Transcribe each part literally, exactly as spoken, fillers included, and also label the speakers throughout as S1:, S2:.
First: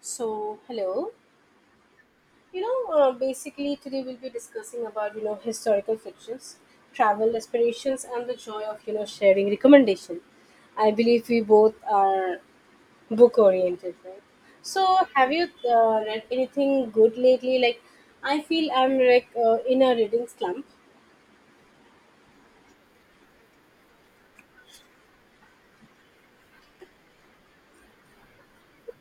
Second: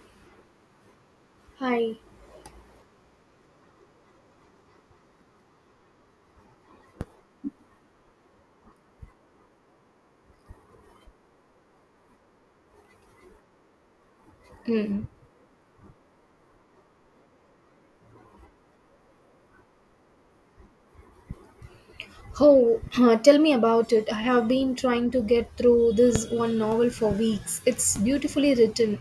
S1: So, hello.
S2: Hi.
S1: You know, uh, basically today we'll be discussing about you know historical fictions, travel aspirations, and the joy of you know sharing recommendation. I believe we both are book oriented, right? So,
S2: Mm.
S1: have you uh, read anything good lately? Like, I feel I'm like uh, in a reading slump.
S2: Oh, tell me about it. I have been trying to get through this one novel for weeks. It's beautifully written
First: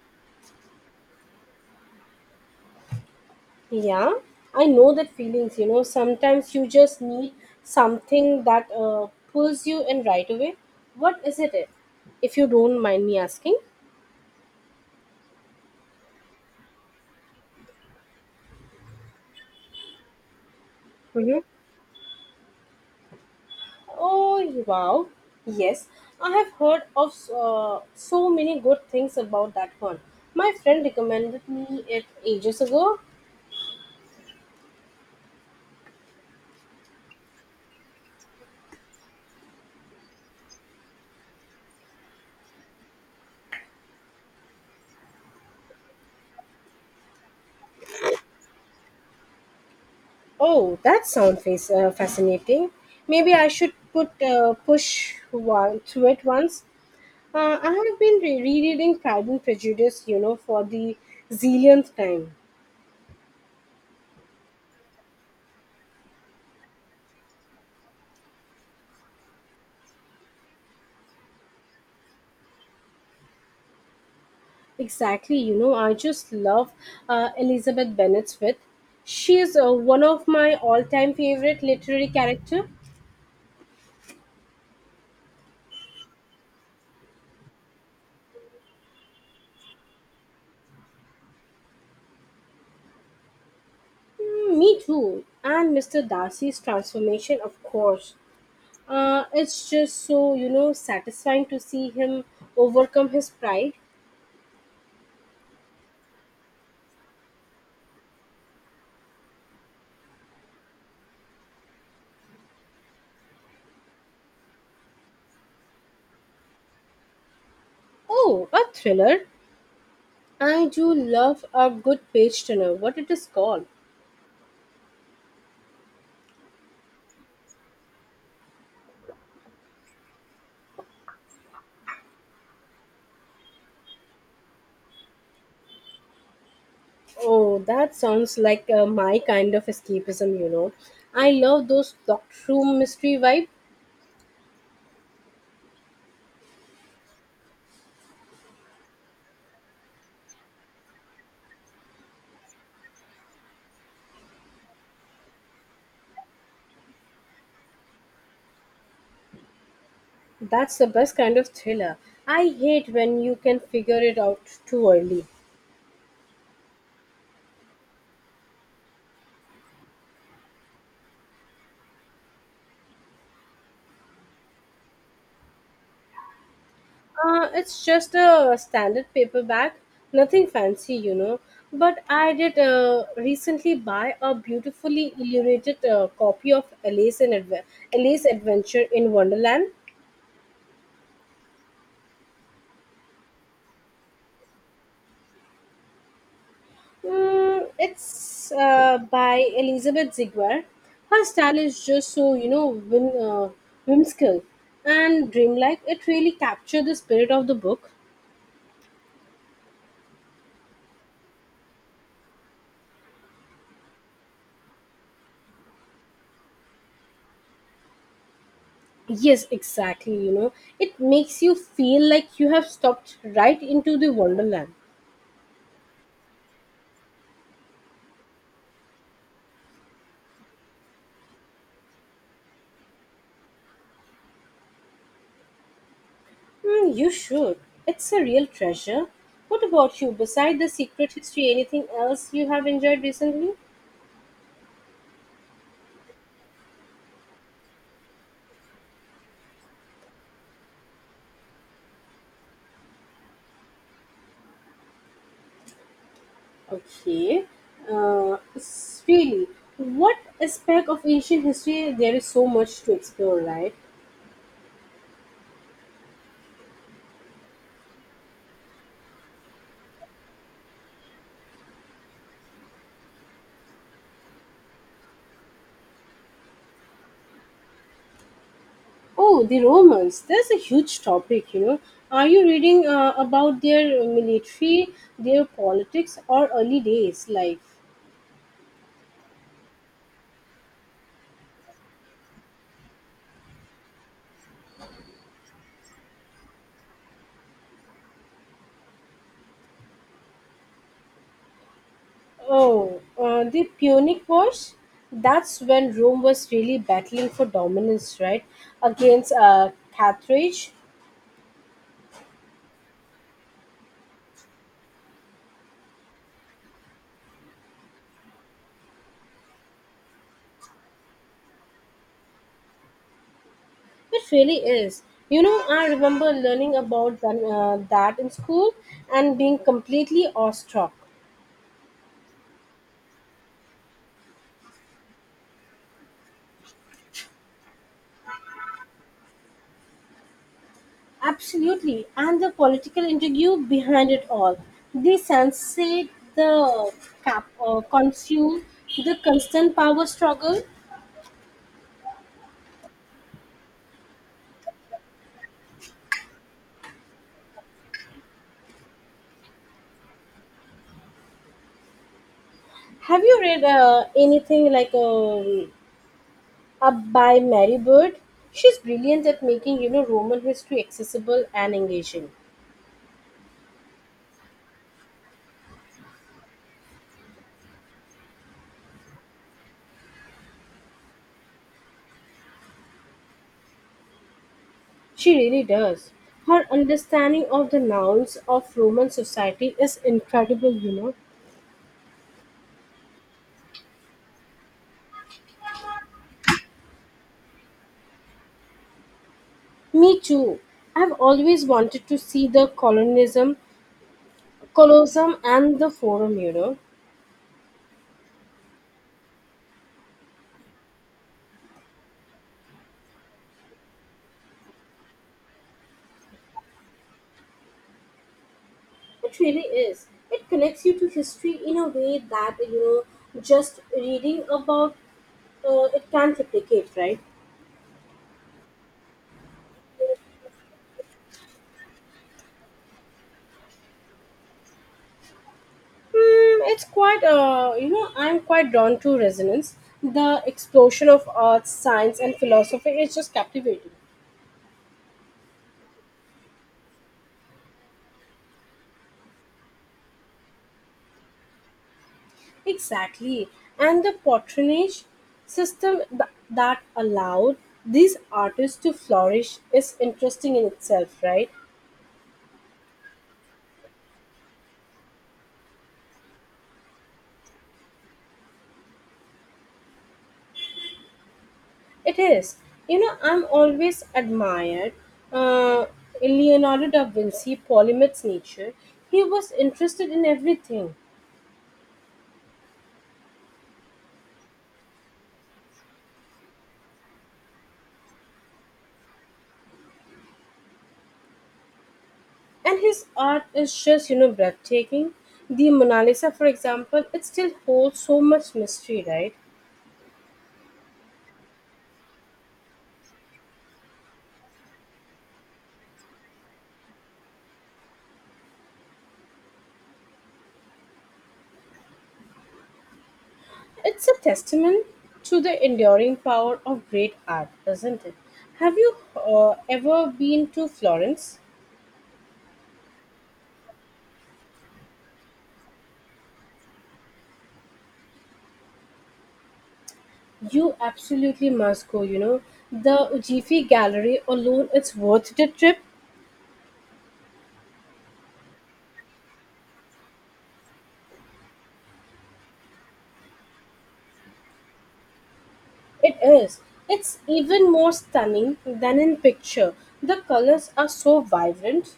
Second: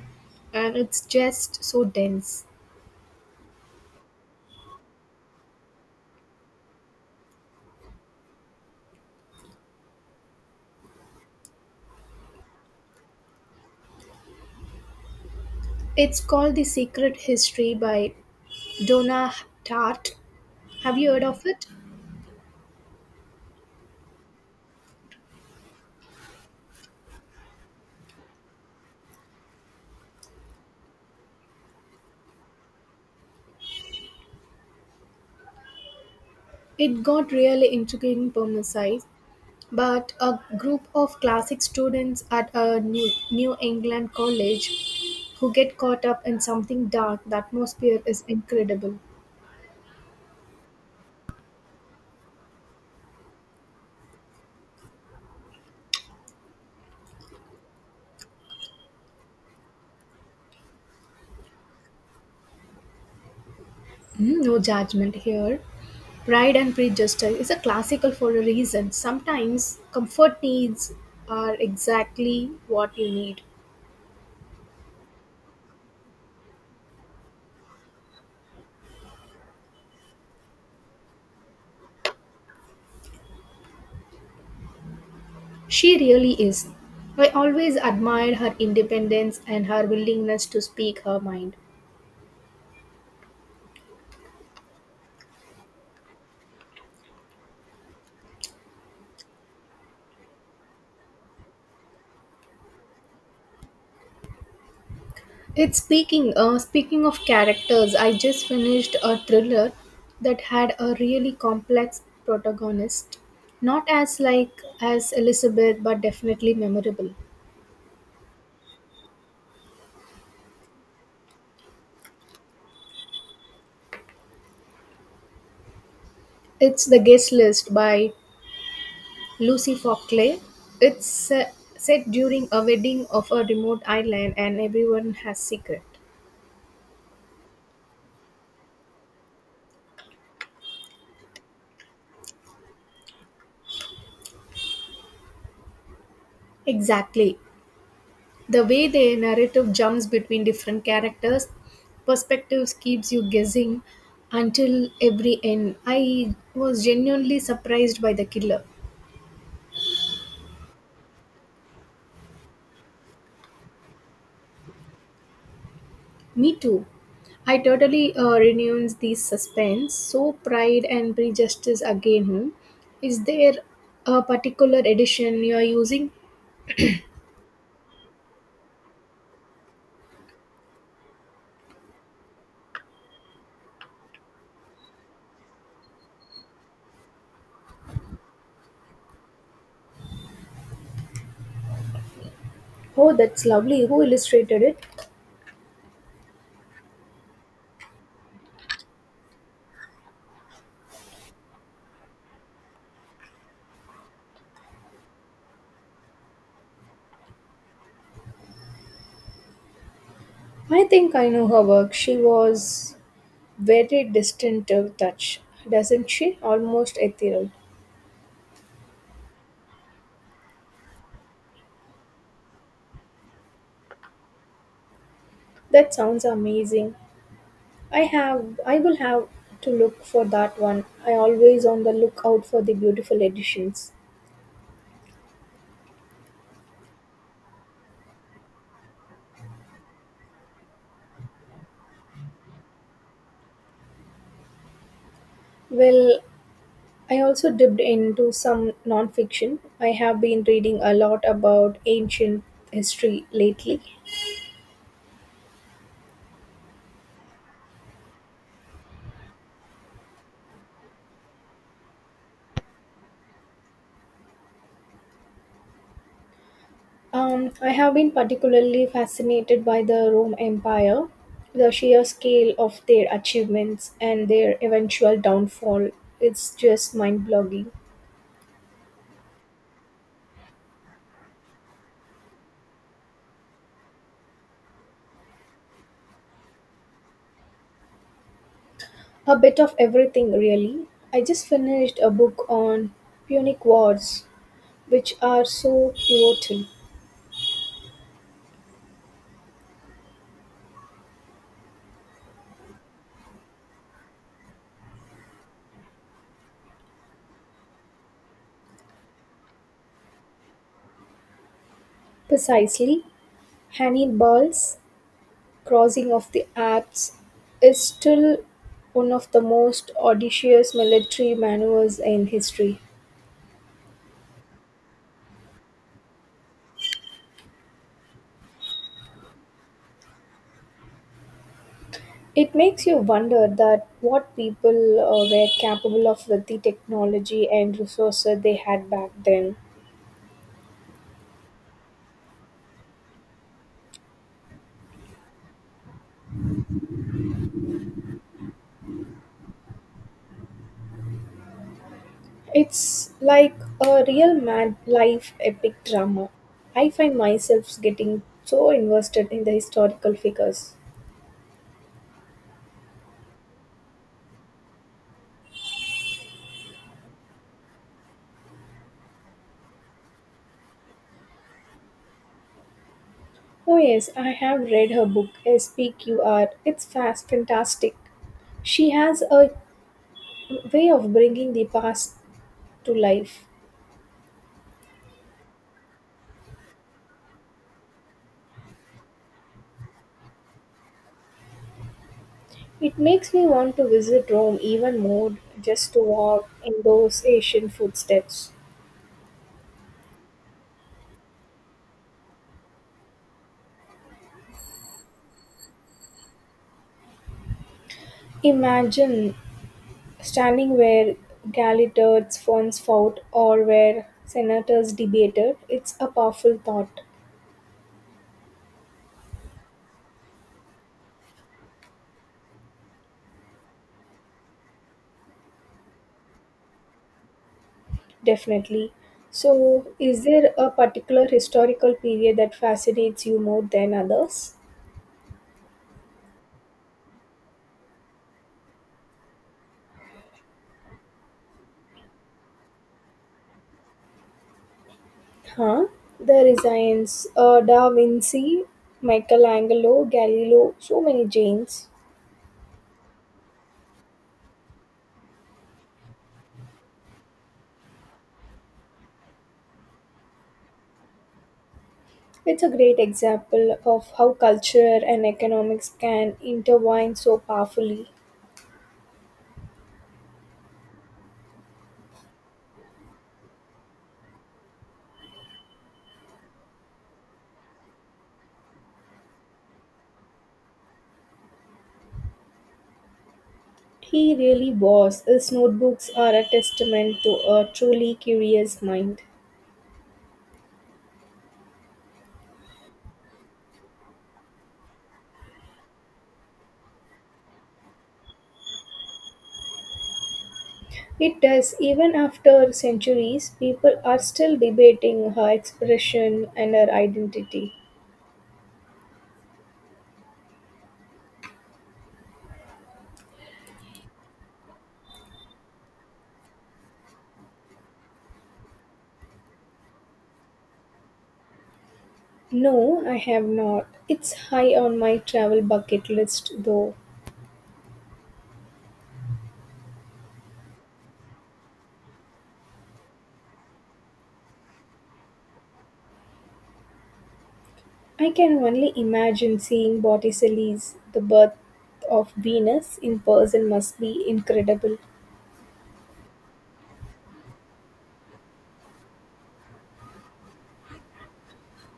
S2: and it's just so dense.
S1: Yeah, I know that feelings. You know, sometimes you just need something that uh, pulls you in right away. What is it, eh? If you don't mind me asking?
S2: It's called The Secret History by Donna Tartt. Have you heard
S1: Mm-hmm.
S2: of it?
S1: Oh, wow. Yes, I have heard of uh, so many good things about that one. My friend recommended me it ages ago.
S2: It got really intriguing premises, but a group of classic students at a New, New England college who get caught up in something dark, the atmosphere is incredible.
S1: Oh, that sounds face uh, fascinating. Maybe I should put uh, push one through it once. Uh, I have been re- rereading Pride and Prejudice, you know, for the zillionth time.
S2: Mm, no judgment here. Pride and Prejudice is a classical for a reason. Sometimes comfort needs are exactly what you need.
S1: Exactly, you know, I just love uh, Elizabeth Bennet's wit. She is uh, one of my all-time favorite literary character.
S2: She really is. I always admired her independence and her willingness to speak her mind.
S1: Mm, me too. And mister Darcy's transformation, of course. Uh, it's just so, you know, satisfying to see him overcome his pride.
S2: It's speaking. Uh, speaking of characters, I just finished a thriller that had a really complex protagonist. Not as like as Elizabeth, but definitely memorable.
S1: Oh, a thriller. I do love a good page turner, what it is called.
S2: It's The Guest List by Lucy Fockley. It's uh, set during a wedding of a remote island and everyone has secret.
S1: Oh, that sounds like uh, my kind of escapism, you know. I love those dark room mystery vibe.
S2: Exactly. The way the narrative jumps between different characters perspectives keeps you guessing until every end. I was genuinely surprised by the killer.
S1: That's the best kind of thriller. I hate when you can figure it out too early.
S2: Me too. I totally uh, renounce these suspense. So pride and prejudice again. hmm. Is there a particular edition you are using?
S1: Uh, it's just a standard paperback, nothing fancy, you know. But I did uh, recently buy a beautifully illuminated uh, copy of Alice, and Adve- Alice Adventure in Wonderland.
S2: Oh, that's lovely. Who illustrated it?
S1: Mm, it's uh, by Elizabeth Ziegler. Her style is just so you know whim, uh, whimsical and dreamlike. It really captured the spirit of the book.
S2: I think I know her work. She was very distinctive touch, doesn't she? Almost ethereal.
S1: Yes, exactly. You know, it makes you feel like you have stopped right into the wonderland.
S2: That sounds amazing. I have I will have to look for that one. I always on the lookout for the beautiful editions.
S1: Mm, you should. It's a real treasure. What about you? Beside the secret history, anything else you have enjoyed recently?
S2: Well, I also dipped into some nonfiction. I have been reading a lot about ancient history lately.
S1: Okay. Uh, s- really, what aspect of ancient history there is so much to explore, right?
S2: Um, I have been particularly fascinated by the Rome Empire, the sheer scale of their achievements and their eventual downfall. It's just mind blogging.
S1: Oh, the Romans. That's a huge topic, you know. Are you reading uh, about their military, their politics, or early days? Like,
S2: A bit of everything, really. I just finished a book on Punic Wars, which are so pivotal.
S1: oh, uh, the Punic Wars? That's when Rome was really battling for dominance, right? Against uh, Carthage.
S2: Precisely, Hannibal's crossing of the Alps is still one of the most audacious military maneuvers in history.
S1: It really is. You know, I remember learning about that, uh, that in school and being completely awestruck.
S2: It makes you wonder that what people uh, were capable of with the technology and resources they had back then.
S1: Absolutely. And the political intrigue behind it all. The sensate, the cap, uh, consume, the constant power struggle.
S2: It's like a real mad life epic drama. I find myself getting so invested in the historical figures.
S1: Have you read uh, anything like um, Up by Mary Bird? She's brilliant at making, you know, Roman history accessible and engaging.
S2: Oh yes, I have read her book S P Q R. It's fast fantastic. She has a way of bringing the past to life.
S1: She really does. Her understanding of the nouns of Roman society is incredible, you know.
S2: It makes me want to visit Rome even more just to walk in those ancient footsteps.
S1: Me too. I've always wanted to see the colonism, Colosseum and the Forum, you know.
S2: Imagine standing where gladiators once fought or where senators debated. It's a powerful thought,
S1: It really is. It connects you to history in a way that, you know, just reading about uh, it can't replicate, right?
S2: definitely. So, is there a particular historical period that fascinates you more than others?
S1: Hmm, it's quite, uh, you know, I'm quite drawn to resonance. The explosion of arts, science, and philosophy is just captivating.
S2: Huh? The Renaissance. uh, Da Vinci, Michelangelo, Galileo, so many James.
S1: Exactly. And the patronage system th- that allowed these artists to flourish is interesting in itself, right?
S2: It's a great example of how culture and economics can intertwine so powerfully.
S1: It is. You know, I'm always admired uh, Leonardo da Vinci Polymath's nature. He was interested in everything,
S2: He really was. His notebooks are a testament to a truly curious mind.
S1: and his art is just, you know, breathtaking. The Mona Lisa, for example, it still holds so much mystery, right?
S2: It does, even after centuries, people are still debating her expression and her identity.
S1: It's a testament to the enduring power of great art, isn't it? Have you uh, ever been to Florence?
S2: No, I have not. It's high on my travel bucket list, though.
S1: You absolutely must go, you know. The Uffizi Gallery alone, it's worth the trip.
S2: I can only imagine seeing Botticelli's The Birth of Venus in person must be incredible.
S1: It is. It's even more stunning than in picture. The colors are so vibrant.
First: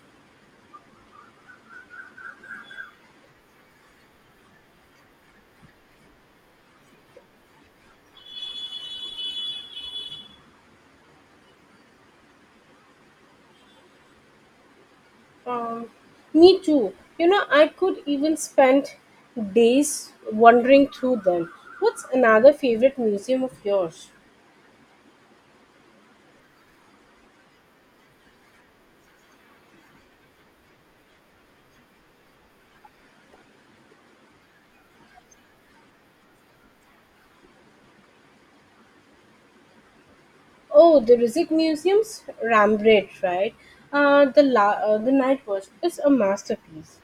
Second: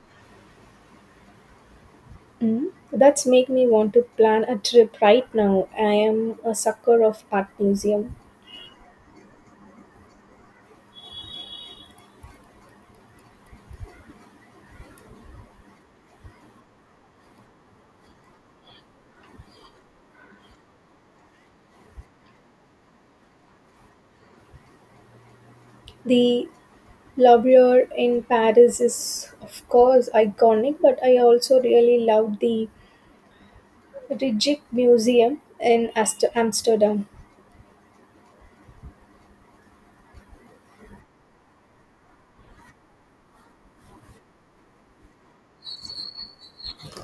S2: Mm. That's make me want to plan a trip right now. I am a sucker of art museum.
S1: Um, Me too. You know, I could even spend days wandering through them. What's another favorite museum of yours?
S2: The Louvre in Paris is of course iconic, but I also really loved the Rijksmuseum Museum in Ast- Amsterdam.
S1: Oh, the Rizik Museum's Rembrandt, right? Uh, the la- uh, the Night Watch is a masterpiece.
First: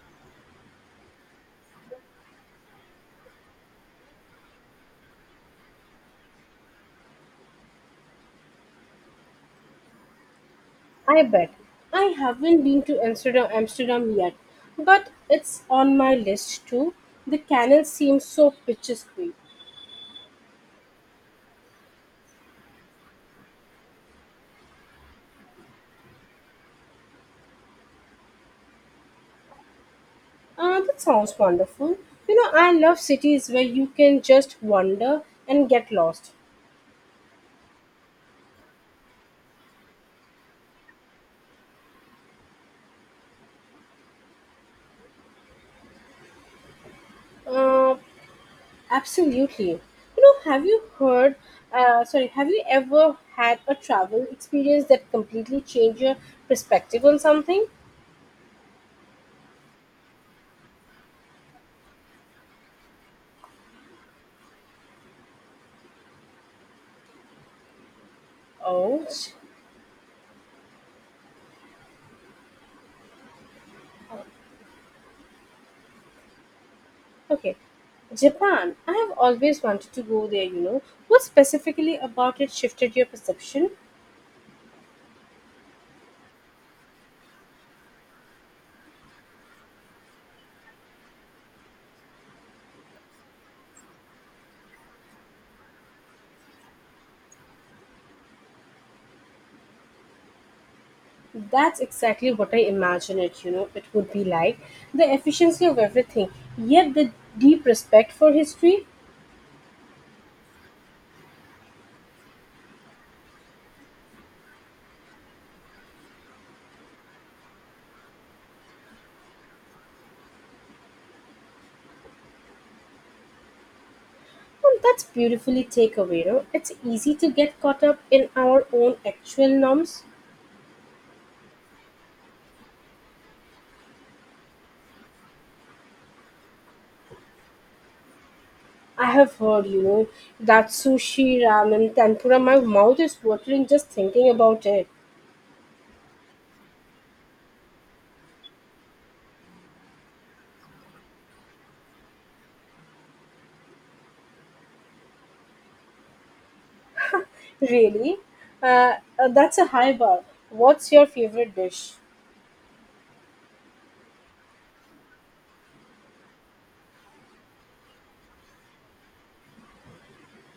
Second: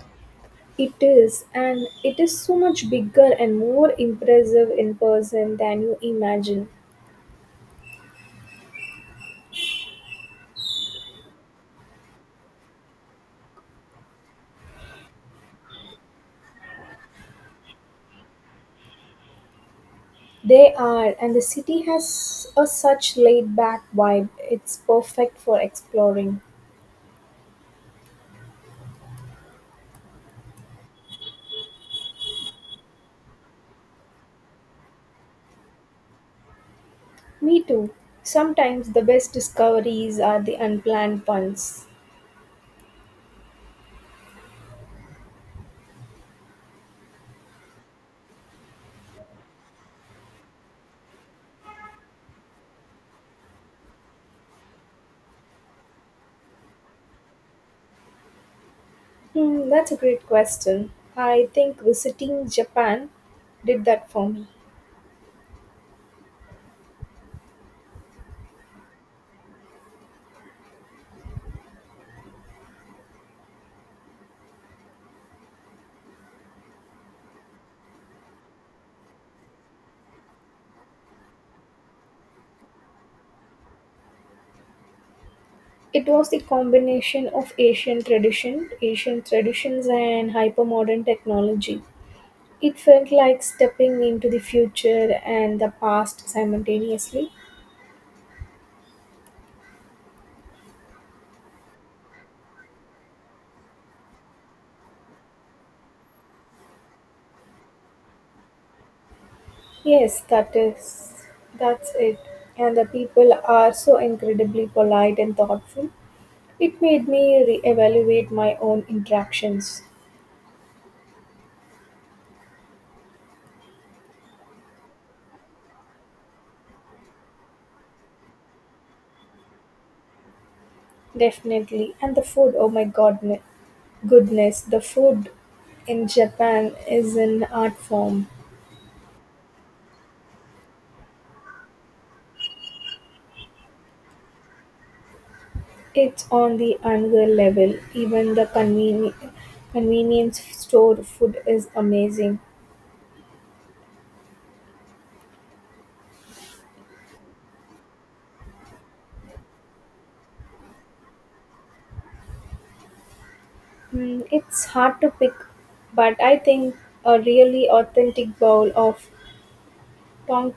S2: It is, and it is so much bigger and more impressive in person than you imagine.
S1: I bet. I haven't been to Amsterdam, Amsterdam yet, but it's on my list too. The canal seems so picturesque.
S2: They are, and the city has a such laid back vibe, it's perfect for exploring.
S1: Uh, that sounds wonderful. You know, I love cities where you can just wander and get lost.
S2: Me too. Sometimes the best discoveries are the unplanned ones.
S1: Uh, Absolutely. You know, have you heard, uh, sorry, have you ever had a travel experience that completely changed your perspective on something?
S2: Hmm, that's a great question. I think visiting Japan did that for me.
S1: Oh, J- Okay. Japan. I have always wanted to go there, you know. What specifically about it shifted your perception?
S2: It was the combination of Asian tradition, Asian traditions, and hypermodern technology. It felt like stepping into the future and the past simultaneously.
S1: That's exactly what I imagine it, you know, it would be like. The efficiency of everything, yet the deep respect for history.
S2: Yes, that is that's it. And the people are so incredibly polite and thoughtful. It made me re-evaluate my own interactions.
S1: Well, that's beautifully takeaway. No? It's easy to get caught up in our own actual norms.
S2: Definitely. And the food, oh my god ne- goodness, the food in Japan is an art form.
S1: I have heard, you know, that sushi, ramen, tempura, my mouth is watering just thinking about it.
S2: It's on the another level. Even the conveni- convenience store food is amazing.
S1: Really? Uh, uh, that's a high bar. What's your favorite dish?
S2: Mm, it's hard to pick, but I think a really authentic bowl of Ton-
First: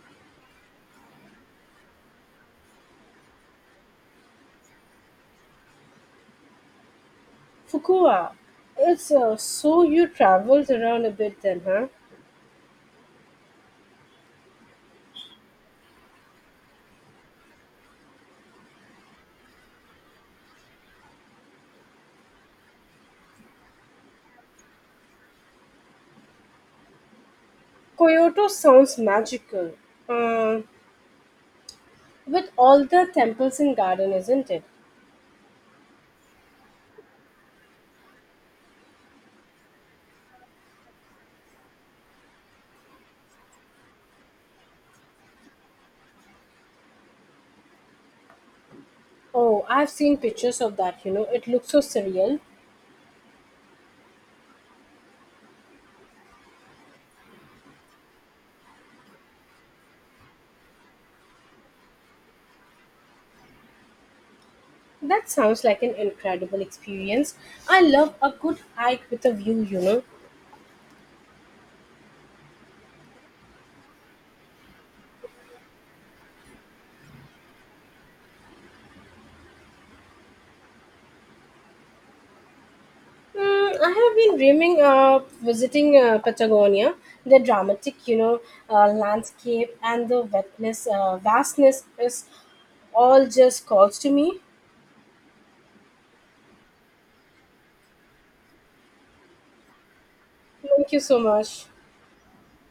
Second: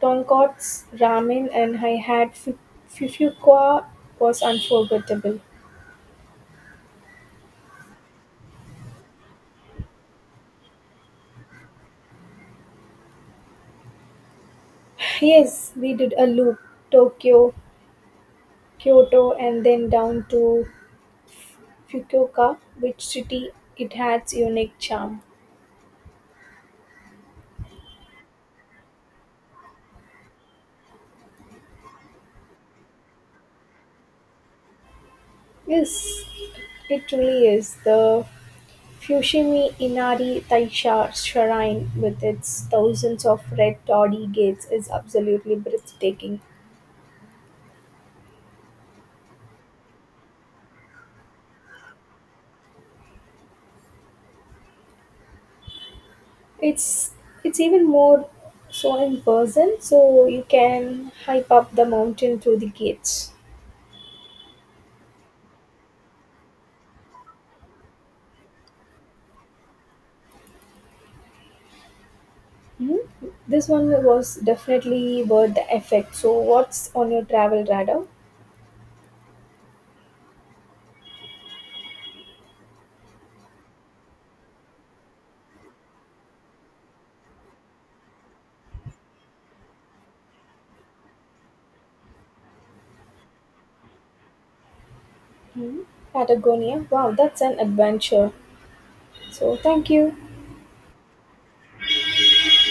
S2: Tonkatsu, ramen, and I had fu- Fufuka was unforgettable.
S1: Fukua. It's uh, so you traveled around a bit then, huh?
S2: Yes, we did a loop Tokyo, Kyoto, and then down to Fukuoka, which city it has unique charm.
S1: Kyoto sounds magical. Uh, with all the temples and garden, isn't it?
S2: Yes, it truly is. The Fushimi Inari Taisha Shrine with its thousands of red toddy gates is absolutely breathtaking.
S1: Oh, I've seen pictures of that, you know, it looks so surreal.
S2: It's it's even more so in person, so you can hype up the mountain through the gates.
S1: That sounds like an incredible experience. I love a good hike with a view, you know.
S2: Hmm, this one was definitely worth the effect. So what's on your travel radar?
S1: Mm, I have been dreaming of visiting uh, Patagonia. The dramatic, you know, uh, landscape and the wetness, uh, vastness is all just calls to me.
S2: Hmm, Patagonia, wow, that's an adventure. So thank you.
S1: Thank you so much.